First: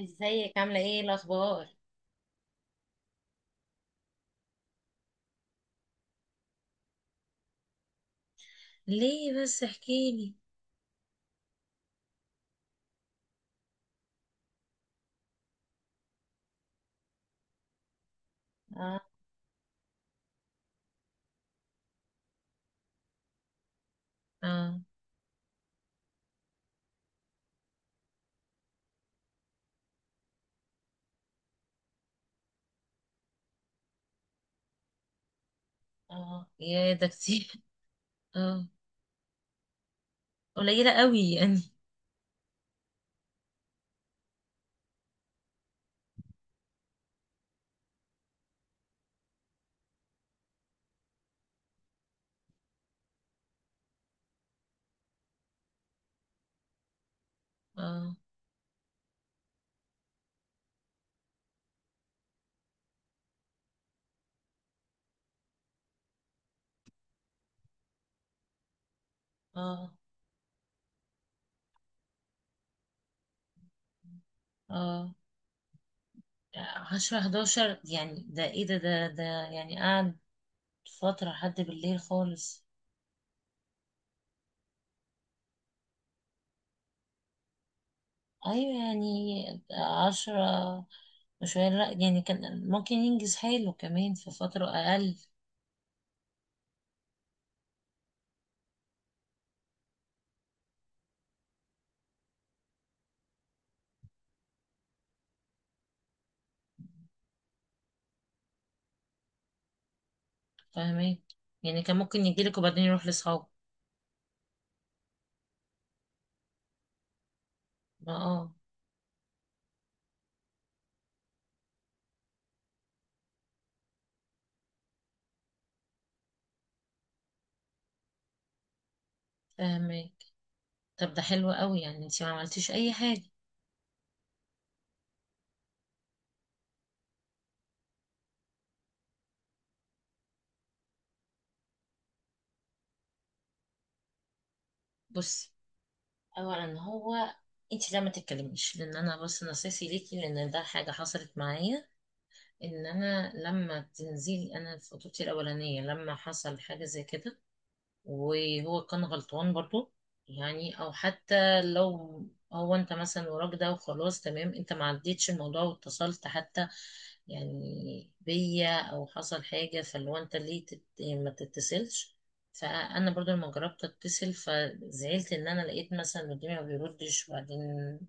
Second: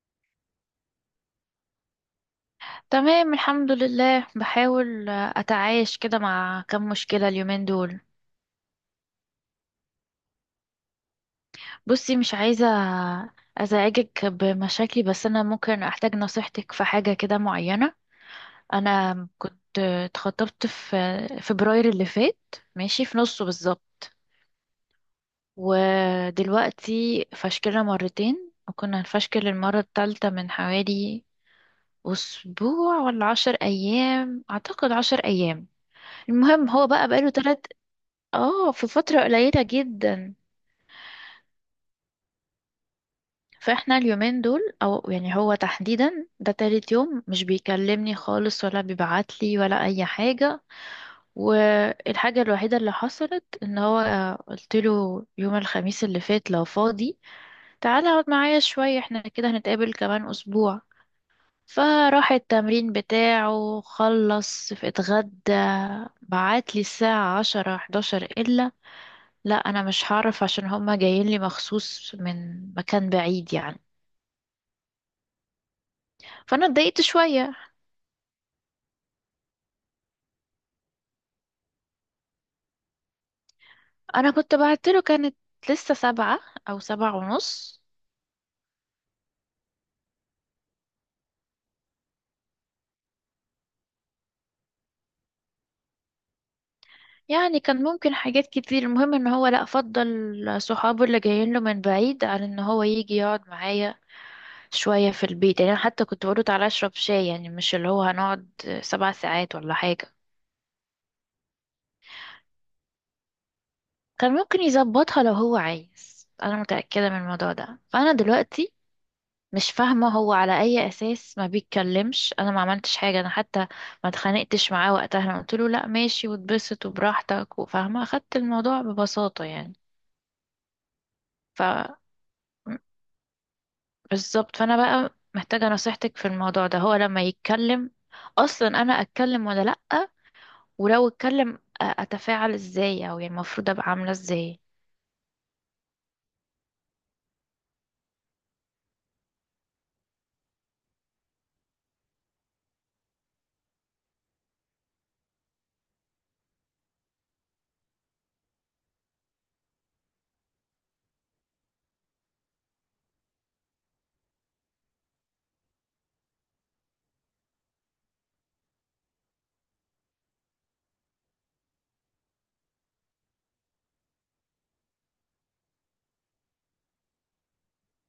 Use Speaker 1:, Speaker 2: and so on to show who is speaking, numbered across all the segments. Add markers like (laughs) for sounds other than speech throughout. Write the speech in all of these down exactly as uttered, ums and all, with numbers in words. Speaker 1: ازيك عاملة ايه الأخبار؟
Speaker 2: تمام الحمد لله، بحاول اتعايش كده مع كم مشكلة اليومين دول.
Speaker 1: ليه بس احكيلي.
Speaker 2: بصي، مش عايزة ازعجك بمشاكلي، بس انا ممكن احتاج نصيحتك في حاجة كده معينة.
Speaker 1: اه.
Speaker 2: انا كنت اتخطبت في فبراير اللي فات، ماشي، في نصه بالظبط.
Speaker 1: اه.
Speaker 2: ودلوقتي فشكلنا مرتين وكنا هنفشكل المرة التالتة من حوالي أسبوع ولا عشر أيام، أعتقد عشر أيام.
Speaker 1: اه،
Speaker 2: المهم هو
Speaker 1: يا ده
Speaker 2: بقى بقاله
Speaker 1: كتير.
Speaker 2: تلاتة
Speaker 1: (laughs) اه.
Speaker 2: اه في فترة قليلة جدا.
Speaker 1: قليلة قوي يعني.
Speaker 2: فاحنا اليومين دول، او يعني هو تحديدا ده تالت يوم مش بيكلمني خالص ولا بيبعتلي ولا اي حاجة. والحاجة الوحيدة اللي حصلت ان هو قلت له يوم الخميس اللي فات لو فاضي تعالى
Speaker 1: اه.
Speaker 2: اقعد معايا شوية، احنا كده هنتقابل كمان اسبوع. فراح التمرين بتاعه، خلص اتغدى، بعتلي الساعة عشرة حداشر إلا، لا انا
Speaker 1: اه.
Speaker 2: مش هعرف عشان هما جايين لي مخصوص من مكان بعيد يعني.
Speaker 1: اه.
Speaker 2: فانا اتضايقت
Speaker 1: عشرة
Speaker 2: شوية.
Speaker 1: حداشر؟ يعني ده ايه؟ ده ده ده يعني قعد فترة لحد بالليل خالص.
Speaker 2: انا كنت بعت له، كانت لسه سبعة او سبعة ونص.
Speaker 1: ايوه يعني. عشرة وشوية، لا، يعني كان ممكن ينجز حاله كمان في فترة أقل.
Speaker 2: يعني كان ممكن حاجات كتير. المهم ان هو لا فضل صحابه اللي جايين له من بعيد عن ان هو يجي يقعد معايا شوية في البيت. يعني انا حتى كنت بقوله تعالى اشرب شاي، يعني مش اللي هو هنقعد سبع ساعات ولا حاجة.
Speaker 1: فاهمين. يعني كان ممكن يجيلك وبعدين يروح لأصحابه.
Speaker 2: كان ممكن يظبطها لو هو عايز. انا متأكدة من الموضوع ده،
Speaker 1: ما
Speaker 2: فانا
Speaker 1: اه
Speaker 2: دلوقتي مش فاهمة هو على أي أساس ما بيتكلمش. أنا ما عملتش حاجة، أنا حتى ما اتخانقتش معاه وقتها. أنا قلت له لأ ماشي واتبسط وبراحتك، وفاهمة، أخدت الموضوع ببساطة يعني.
Speaker 1: فاهمين. طب ده حلو
Speaker 2: ف
Speaker 1: قوي، يعني انت ما عملتيش اي حاجه.
Speaker 2: بالظبط. فأنا بقى محتاجة نصيحتك في الموضوع ده. هو لما يتكلم أصلا أنا أتكلم ولا لأ؟ ولو اتكلم، أ- أتفاعل إزاي، أو يعني المفروض أبقى عاملة إزاي؟
Speaker 1: بصي، اولا هو انت لا ما تتكلميش، لان انا بس نصيحتي ليكي، لان ده حاجه حصلت معايا. ان انا لما تنزلي، انا في خطوبتي الاولانيه لما حصل حاجه زي كده، وهو كان غلطان برضو. يعني او حتى لو هو انت مثلا وراك ده وخلاص، تمام، انت ما عديتش الموضوع واتصلت حتى يعني بيا، او حصل حاجة، فاللي هو انت ليه تت... يعني ما تتصلش. فانا برضو لما جربت اتصل، فزعلت ان انا لقيت مثلا اللي قدامي ما بيردش، وبعدين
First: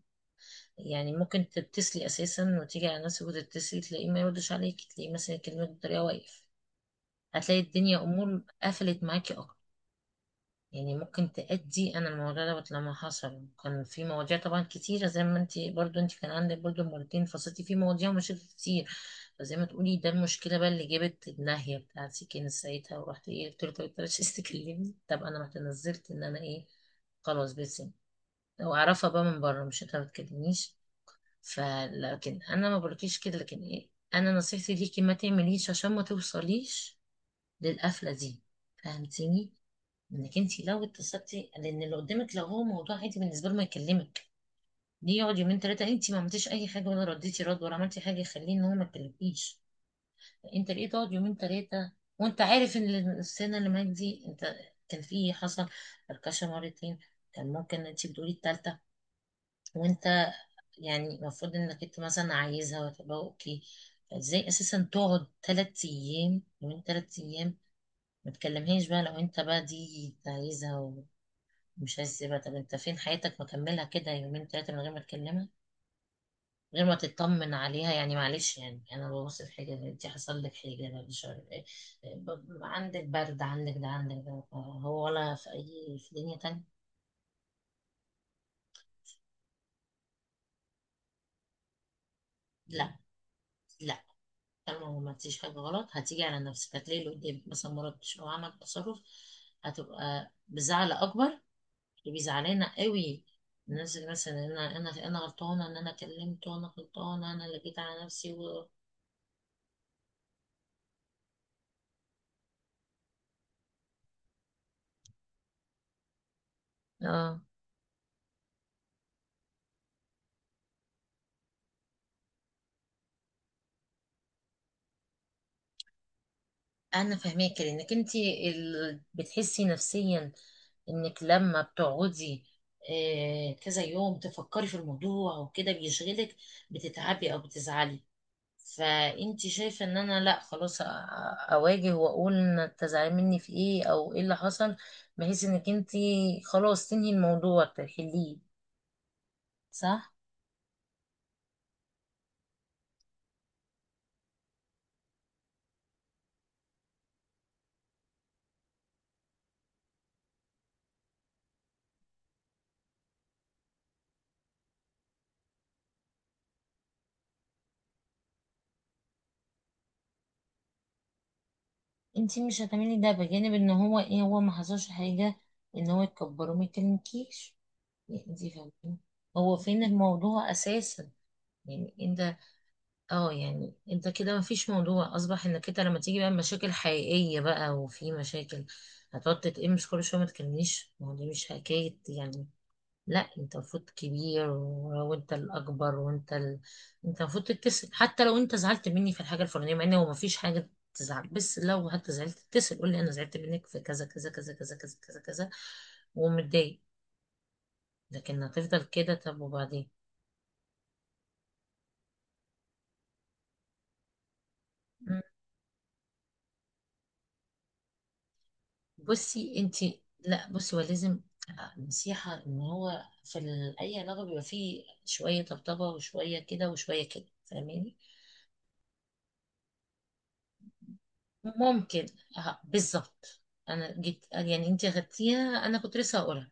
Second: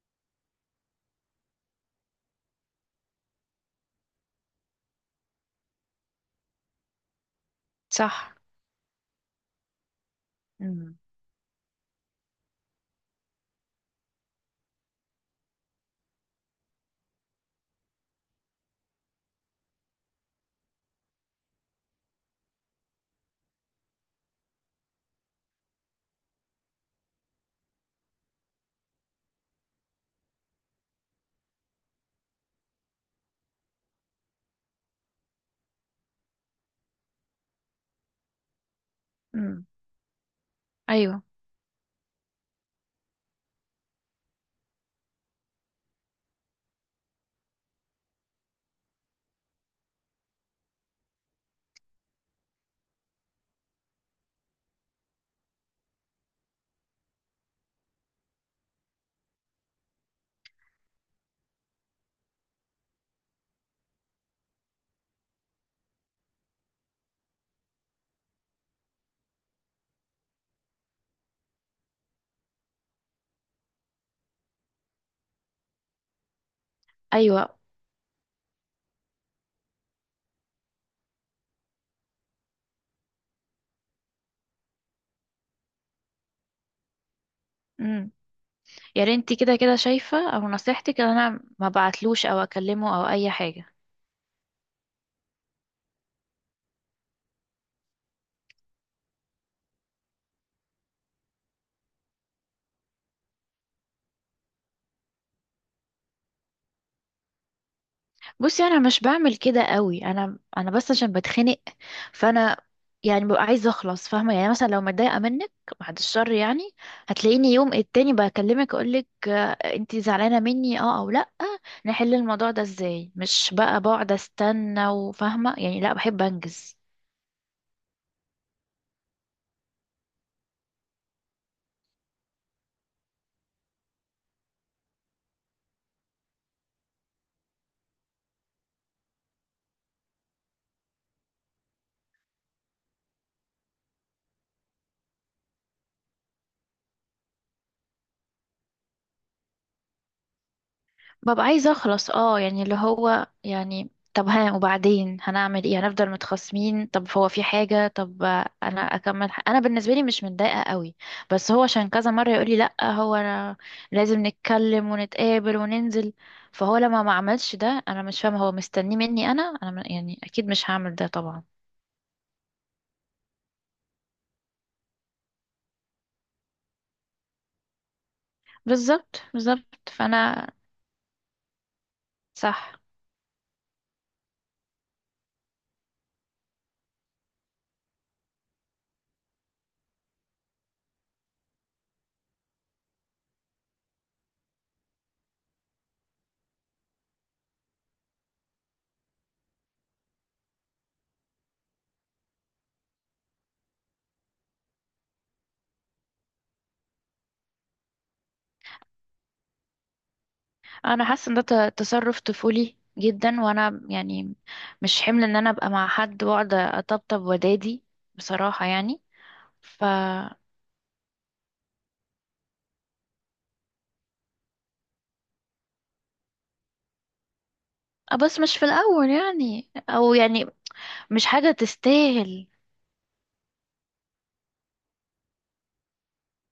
Speaker 1: يعني ممكن تتصلي اساسا وتيجي على نفسك وتتصلي، تلاقيه ما يردش عليك، تلاقيه مثلا يكلمك بطريقة واقف. هتلاقي الدنيا
Speaker 2: صح.
Speaker 1: امور قفلت معاكي اكتر. يعني
Speaker 2: امم.
Speaker 1: ممكن تأدي، أنا الموضوع دوت لما حصل كان في مواضيع طبعا كتيرة، زي ما انت برضو انت كان عندك برضو، مرتين فصلتي في مواضيع ومشاكل كتير. فزي ما تقولي، ده المشكلة بقى اللي جابت الناهية بتاعتي كانت ساعتها، ورحت ايه، قلت له طب انت مش عايز تكلمني، طب أنا رحت نزلت إن أنا ايه، خلاص بس، وأعرفها بقى من بره، مش انت ما بتكلمنيش. فلكن أنا ما بقولكيش كده، لكن ايه، أنا نصيحتي ليكي ما تعمليش عشان ما توصليش للقفلة دي. فهمتيني؟
Speaker 2: امم.
Speaker 1: انك انت لو
Speaker 2: أيوه.
Speaker 1: اتصلتي، لان اللي قدامك لو هو موضوع عادي بالنسبه له ما يكلمك. ليه يقعد يومين ثلاثه؟ انت ما عملتيش اي حاجه، ولا رديتي رد، ولا عملتي حاجه يخليه ان هو ما يكلمكيش. انت ليه تقعد يومين ثلاثه، وانت عارف ان السنه اللي معاك دي انت كان في إيه، حصل فركشه مرتين، كان ممكن انت بتقولي الثالثه، وانت يعني المفروض انك انت مثلا عايزها وتبقى اوكي. فازاي اساسا تقعد ثلاث ايام، يومين ثلاث ايام، ما تكلمهاش؟ بقى لو انت بقى دي عايزها مش هسيبها. طب انت فين؟ حياتك مكملها كده يومين تلاتة من غير ما تكلمها، من غير ما تطمن
Speaker 2: أيوه.
Speaker 1: عليها؟ يعني معلش، يعني انا ببص في حاجة، انت حصل لك حاجة؟ أنا مش عارف ايه، ب- عندك برد، عندك ده، عندك ده، هو ولا في اي، في دنيا تانية.
Speaker 2: يا ريت كده. كده شايفة او نصيحتك ان انا ما بعتلوش او
Speaker 1: لا،
Speaker 2: اكلمه او اي حاجة.
Speaker 1: لا، طالما ما فيش حاجة غلط، هتيجي على نفسك هتلاقي اللي قدامك مثلا ما ردش او عمل تصرف، هتبقى بزعل اكبر. اللي بيزعلنا قوي الناس اللي مثلا انا انا انا غلطانه ان انا كلمته، انا غلطانه، انا اللي جيت على نفسي
Speaker 2: بصي،
Speaker 1: و...
Speaker 2: انا مش بعمل كده قوي. انا انا بس عشان بتخنق، فانا يعني ببقى عايزة اخلص، فاهمة؟ يعني مثلا لو متضايقة منك، بعد الشر يعني،
Speaker 1: اه،
Speaker 2: هتلاقيني يوم التاني بكلمك اقولك آه، انتي زعلانة مني، اه او لا، نحل الموضوع ده ازاي، مش بقى بقعد استنى. وفاهمة يعني، لا، بحب انجز.
Speaker 1: انا فاهماكي، لانك انت ال... بتحسي نفسيا انك لما بتقعدي آه، كذا يوم تفكري في الموضوع وكده بيشغلك، بتتعبي او بتزعلي. فانت شايفه ان انا، لا خلاص، أ- اواجه واقول إن تزعلي مني في ايه، او ايه اللي حصل، بحيث انك انت خلاص تنهي الموضوع، تحليه. صح.
Speaker 2: ببقى عايزة اخلص، اه، يعني اللي هو يعني طب ها وبعدين هنعمل ايه، هنفضل متخاصمين؟ طب هو في حاجة؟ طب انا اكمل؟ ح- انا بالنسبة لي مش متضايقة قوي. بس هو عشان كذا مرة يقولي لا، هو انا لازم نتكلم ونتقابل وننزل. فهو لما ما عملش ده انا مش فاهمة هو مستنيه مني انا. انا م- يعني اكيد مش هعمل ده طبعا.
Speaker 1: انت مش هتعملي ده بجانب ان هو ايه، هو ما حصلش حاجه ان هو يكبره ما يكلمكيش. يعني انت فاهمين،
Speaker 2: بالظبط
Speaker 1: هو
Speaker 2: بالظبط
Speaker 1: فين
Speaker 2: فانا.
Speaker 1: الموضوع اساسا؟ يعني انت،
Speaker 2: صح.
Speaker 1: اه يعني انت كده ما فيش موضوع. اصبح انك انت لما تيجي بقى مشاكل حقيقية بقى، وفي مشاكل، هتقعد تتقمش كل شوية ما تكلمنيش؟ ما هو دي مش حكاية يعني. لا، انت المفروض كبير، و- وانت الاكبر، وانت ال... انت المفروض تتصل حتى لو انت زعلت مني في الحاجة الفلانية، مع ان هو ما فيش حاجة تزعل، بس لو حتى زعلت تتصل، قول لي انا زعلت منك في كذا كذا كذا كذا كذا كذا كذا، ومتضايق. لكن هتفضل كده، طب وبعدين؟
Speaker 2: انا حاسه ان ده ت- تصرف طفولي جدا، وانا يعني مش
Speaker 1: مم.
Speaker 2: حمل ان انا ابقى مع حد واقعد اطبطب ودادي، بصراحه يعني.
Speaker 1: بصي انت،
Speaker 2: ف آه،
Speaker 1: لا بصي، هو لازم، آه، نصيحة، ان هو في ال- اي علاقة بيبقى فيه شوية طبطبة وشوية كده وشوية كده، فاهماني؟
Speaker 2: بس مش في الاول يعني، او يعني مش حاجه
Speaker 1: ممكن.
Speaker 2: تستاهل.
Speaker 1: آه، بالظبط. انا جيت، يعني انت اخدتيها، انا كنت لسه هقولها،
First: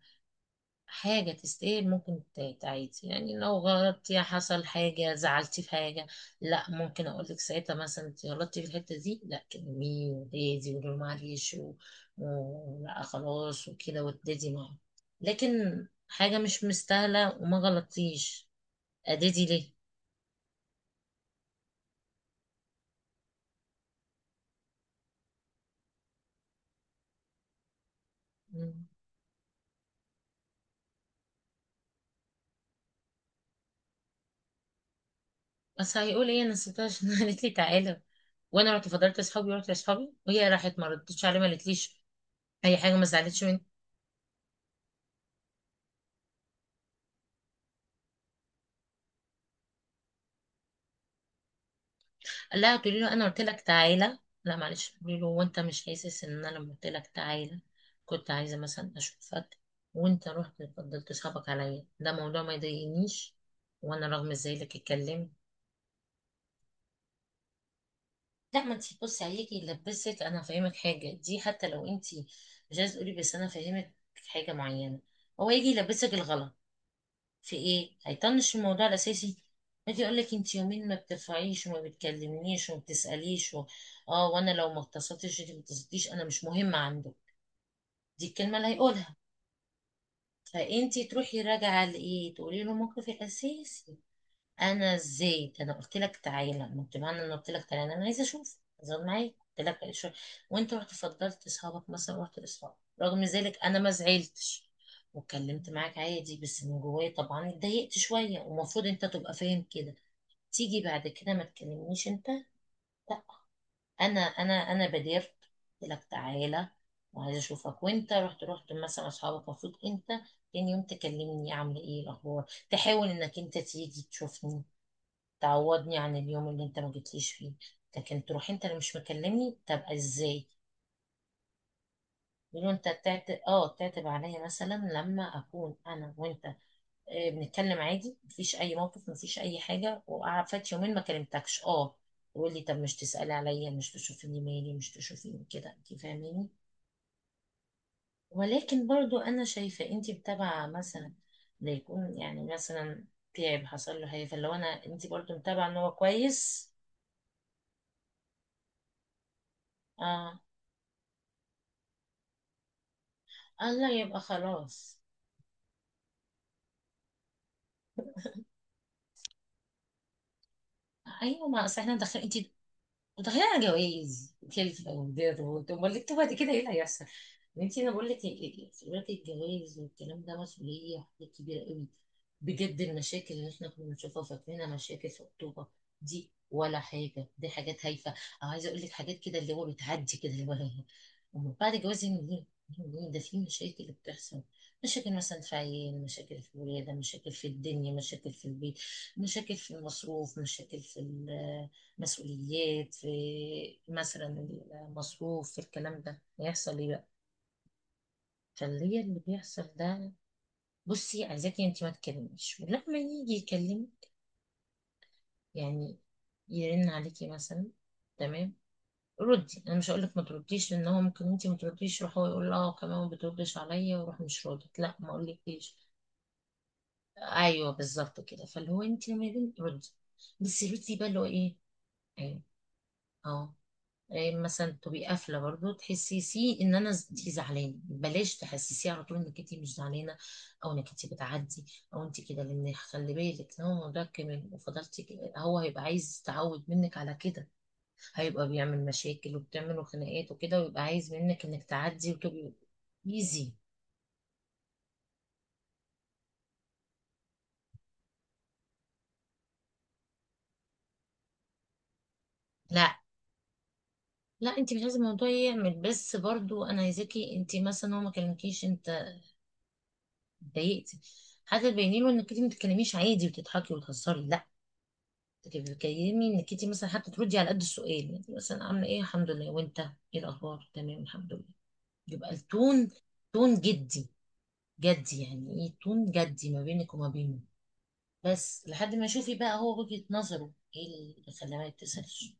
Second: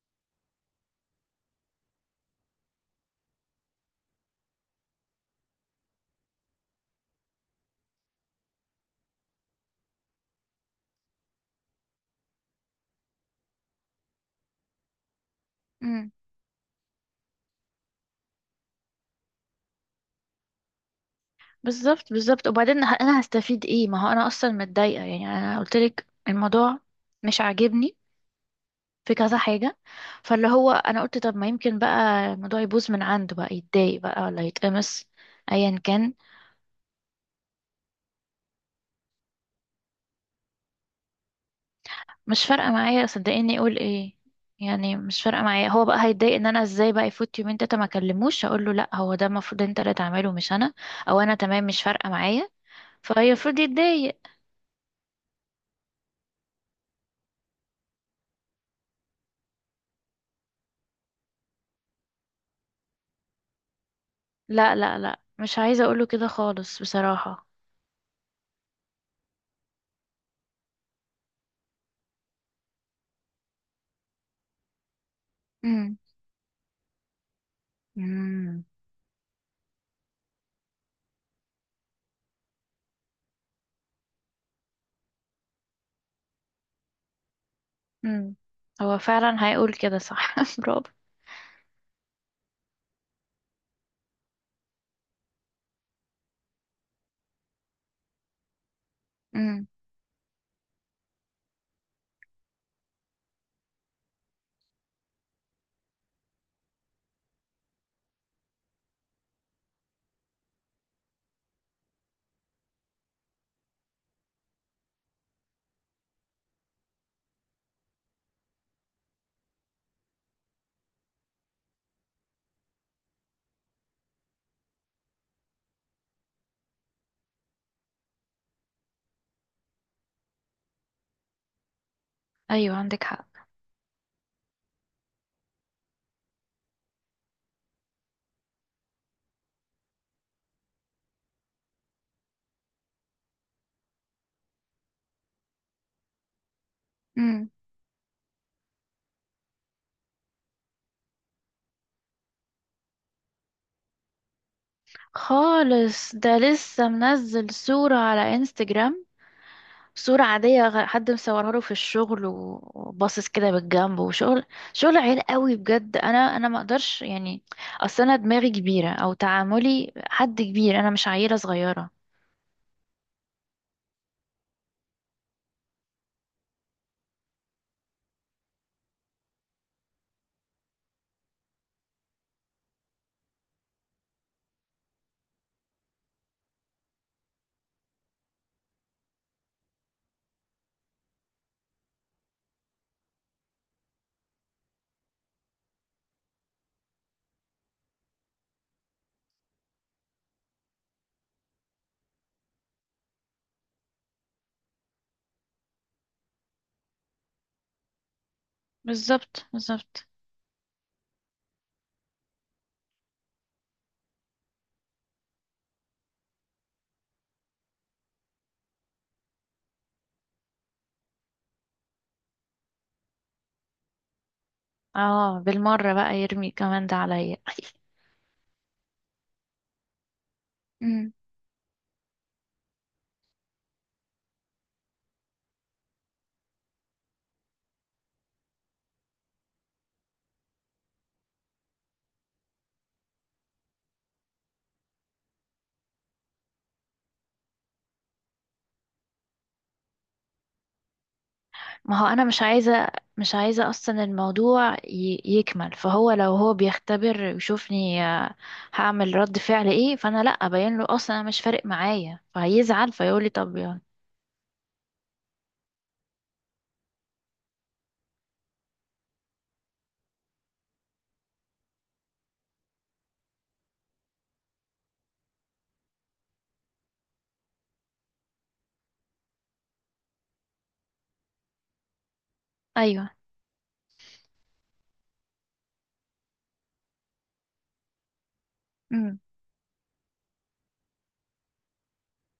Speaker 1: حاجة تستاهل ممكن تتعيد، يعني لو غلطتي، حصل حاجة، زعلتي في حاجة، لا ممكن أقولك ساعتها مثلا انت غلطتي في الحتة دي، لا كلميه وهادي وقولي له معلش و- و- لا خلاص وكده، وتدادي معاه. لكن
Speaker 2: امم.
Speaker 1: حاجة مش مستاهلة وما غلطتيش، أدادي ليه؟
Speaker 2: بالظبط بالظبط. وبعدين ه- انا هستفيد ايه؟ ما هو انا اصلا متضايقه، يعني انا قلت لك الموضوع مش عاجبني
Speaker 1: مم.
Speaker 2: في كذا حاجه. فاللي هو انا قلت طب ما يمكن بقى الموضوع يبوظ من عنده بقى، يتضايق بقى ولا يتقمص، ايا
Speaker 1: بس
Speaker 2: كان.
Speaker 1: هيقول ايه؟ انا نسيتها، عشان (laughs) قالت لي تعالى وانا رحت فضلت اصحابي، ورحت لاصحابي، وهي راحت ما ردتش عليه، ما قالتليش
Speaker 2: مش فارقة
Speaker 1: اي حاجه، ما
Speaker 2: معايا،
Speaker 1: زعلتش
Speaker 2: صدقيني،
Speaker 1: مني.
Speaker 2: يقول ايه. يعني مش فارقة معايا. هو بقى هيتضايق ان انا ازاي بقى يفوت يومين تلاته ما اكلموش، اقول له لا هو ده المفروض انت اللي تعمله مش انا. او انا تمام مش فارقة معايا
Speaker 1: لا، تقولي له انا قلت
Speaker 2: فيفرض
Speaker 1: لك تعالى،
Speaker 2: يتضايق.
Speaker 1: لا معلش، تقولي له وانت مش حاسس ان انا لما قلت لك تعالى كنت عايزه مثلا اشوفك، وانت رحت فضلت صحابك عليا، ده موضوع ما يضايقنيش؟ وانا رغم ذلك
Speaker 2: لا لا لا،
Speaker 1: اتكلمت.
Speaker 2: مش عايزة اقوله كده خالص بصراحة.
Speaker 1: لا، ما انت بصي، عليكي لبسك، انا فاهمك حاجه دي، حتى لو انت مش عايزه تقولي، بس انا فاهمك حاجه معينه، هو يجي
Speaker 2: امم.
Speaker 1: يلبسك الغلط في ايه، هيطنش
Speaker 2: امم.
Speaker 1: الموضوع الاساسي، يجي يقول لك انت يومين ما بترفعيش وما بتكلمنيش وما بتساليش و... اه، وانا لو ما اتصلتش، انت ما اتصلتيش، انا مش مهمه عنده، دي
Speaker 2: امم.
Speaker 1: الكلمه اللي
Speaker 2: هو
Speaker 1: هيقولها.
Speaker 2: فعلا هيقول كده، صح. (laughs) برافو.
Speaker 1: فانت تروحي راجعه لايه، تقولي له موقف الاساسي. انا ازاي؟ ده انا قلت لك تعالى، ما انت معنى ان قلت لك تعالى، انا عايزه اشوف، زود معايا، قلت
Speaker 2: امم.
Speaker 1: لك شو، وانت رحت فضلت اصحابك، مثلا رحت لاصحابك، رغم ذلك انا ما زعلتش واتكلمت معاك عادي، بس من جوايا طبعا اتضايقت شويه، ومفروض انت تبقى فاهم كده. تيجي بعد كده ما تكلمنيش انت؟ لا، انا انا انا بادرت، قلت لك تعالى وعايزه اشوفك، وانت رحت رحت مثلا اصحابك. المفروض انت تاني يوم تكلمني، عامله ايه، الاخبار، تحاول انك انت تيجي تشوفني، تعوضني عن اليوم اللي انت ما جيتليش فيه، لكن تروح انت اللي مش مكلمني؟ طب ازاي؟ يقولوا
Speaker 2: ايوه،
Speaker 1: انت
Speaker 2: عندك حق.
Speaker 1: تعتب اه تعتب عليا مثلا لما اكون انا وانت آه، بنتكلم عادي، مفيش اي موقف، مفيش اي حاجه، وقعد فات يومين ما كلمتكش اه يقول لي طب مش تسالي عليا، مش تشوفيني، مالي، مش تشوفيني كده؟ انت فاهميني؟
Speaker 2: امم.
Speaker 1: ولكن برضو انا شايفه انت متابعه مثلا، ده يكون يعني مثلا تعب، حصل له حاجه، فلو انا، انت برضو متابعه ان هو
Speaker 2: خالص، ده
Speaker 1: كويس.
Speaker 2: لسه منزل صورة على انستجرام. صورة
Speaker 1: اه،
Speaker 2: عادية، غ- حد مصورها له في الشغل، و- وباصص كده
Speaker 1: الله،
Speaker 2: بالجنب
Speaker 1: يبقى
Speaker 2: وشغل.
Speaker 1: خلاص.
Speaker 2: شغل عيل قوي بجد، انا انا ما اقدرش يعني. اصل انا دماغي كبيرة، او تعاملي حد كبير، انا مش عيلة
Speaker 1: ايوه، ما اصل
Speaker 2: صغيرة.
Speaker 1: احنا داخلين، انت داخلين على جوايز، كلفه ودير، وت- امال انتوا بعد كده ايه اللي هيحصل؟ انت، انا بقول لك، دلوقتي الجواز والكلام ده مسؤوليه، حاجات كبيره قوي بجد. المشاكل اللي احنا كنا بنشوفها فاكرينها مشاكل في الخطوبه دي ولا حاجه، دي حاجات هايفه، او عايزه اقول لك حاجات كده اللي هو بتعدي كده اللي هو (laughs) هي. ومن بعد الجواز يعني ايه، ده في مشاكل بتحصل، مشاكل مثلا في عيال، مشاكل في الولاده، مشاكل في الدنيا، مشاكل في البيت، مشاكل في المصروف، مشاكل في المسؤوليات، في مثلا المصروف، في الكلام ده، هيحصل ايه بقى؟ فاللي هي اللي
Speaker 2: بالظبط
Speaker 1: بيحصل
Speaker 2: بالظبط.
Speaker 1: ده. بصي، عايزاكي انت ما تكلميش، ولما يجي يكلم يعني، يرن عليكي مثلا، تمام، ردي. انا مش هقول لك ما ترديش، لان هو ممكن انت ما ترديش، يروح هو يقول اه كمان ما بتردش عليا، واروح مش ردت، لا ما
Speaker 2: اه
Speaker 1: اقولكيش.
Speaker 2: بالمرة بقى يرمي كمان ده عليا. (laughs)
Speaker 1: ايوه بالظبط كده. فاللي هو انت لما يرن، ردي، بس ردي بقى
Speaker 2: مم.
Speaker 1: اللي هو ايه. ايوه. اه. إيه، مثلا تبقي قافله برضو، تحسسيه ان انا، ز- انت زعلانه، بلاش تحسسيه على طول انك انت مش زعلانه، او انك انت بتعدي، او انت كده، لان خلي بالك لو الموضوع كمل وفضلتي كده، هو هيبقى عايز يتعود منك على كده، هيبقى بيعمل مشاكل وبتعملوا خناقات وكده، ويبقى عايز منك انك
Speaker 2: ما هو
Speaker 1: تعدي
Speaker 2: انا مش
Speaker 1: وتبقي
Speaker 2: عايزة. مش
Speaker 1: ايزي.
Speaker 2: عايزة اصلا الموضوع ي- يكمل. فهو لو هو بيختبر ويشوفني آه، هعمل رد فعل ايه؟ فانا لا ابين له اصلا انا مش فارق معايا، فهيزعل
Speaker 1: لا،
Speaker 2: فيقول لي طب يلا.
Speaker 1: لا، انت مش عايزه الموضوع يعمل، بس برضو انا عايزاكي انت مثلا هو ما كلمكيش، انت اتضايقتي، حتى تبيني له انك انت ما بتتكلميش عادي وتضحكي وتهزري، لا. انت بتكلمي انك انت مثلا، حتى تردي على قد السؤال، يعني مثلا عامله ايه، الحمد لله، وانت ايه الاخبار، تمام الحمد لله، يبقى التون،
Speaker 2: ايوه.
Speaker 1: تون جدي. جدي يعني ايه، تون جدي ما بينك وما بينه، بس لحد ما
Speaker 2: امم.
Speaker 1: شوفي بقى هو وجهة نظره ايه اللي خلاه ما يتصلش،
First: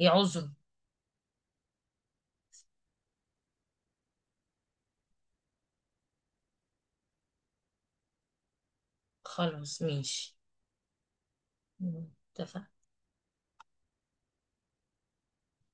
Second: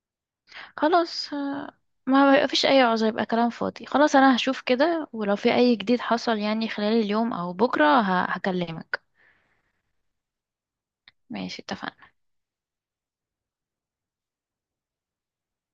Speaker 1: ايه عذره.
Speaker 2: خلاص. آه، ما بيبقى فيش اي عذر، يبقى كلام فاضي. خلاص انا هشوف كده، ولو في اي جديد حصل يعني خلال اليوم او بكره ه- هكلمك.
Speaker 1: خلاص ماشي.
Speaker 2: ماشي،
Speaker 1: مم،
Speaker 2: اتفقنا.
Speaker 1: اتفقنا.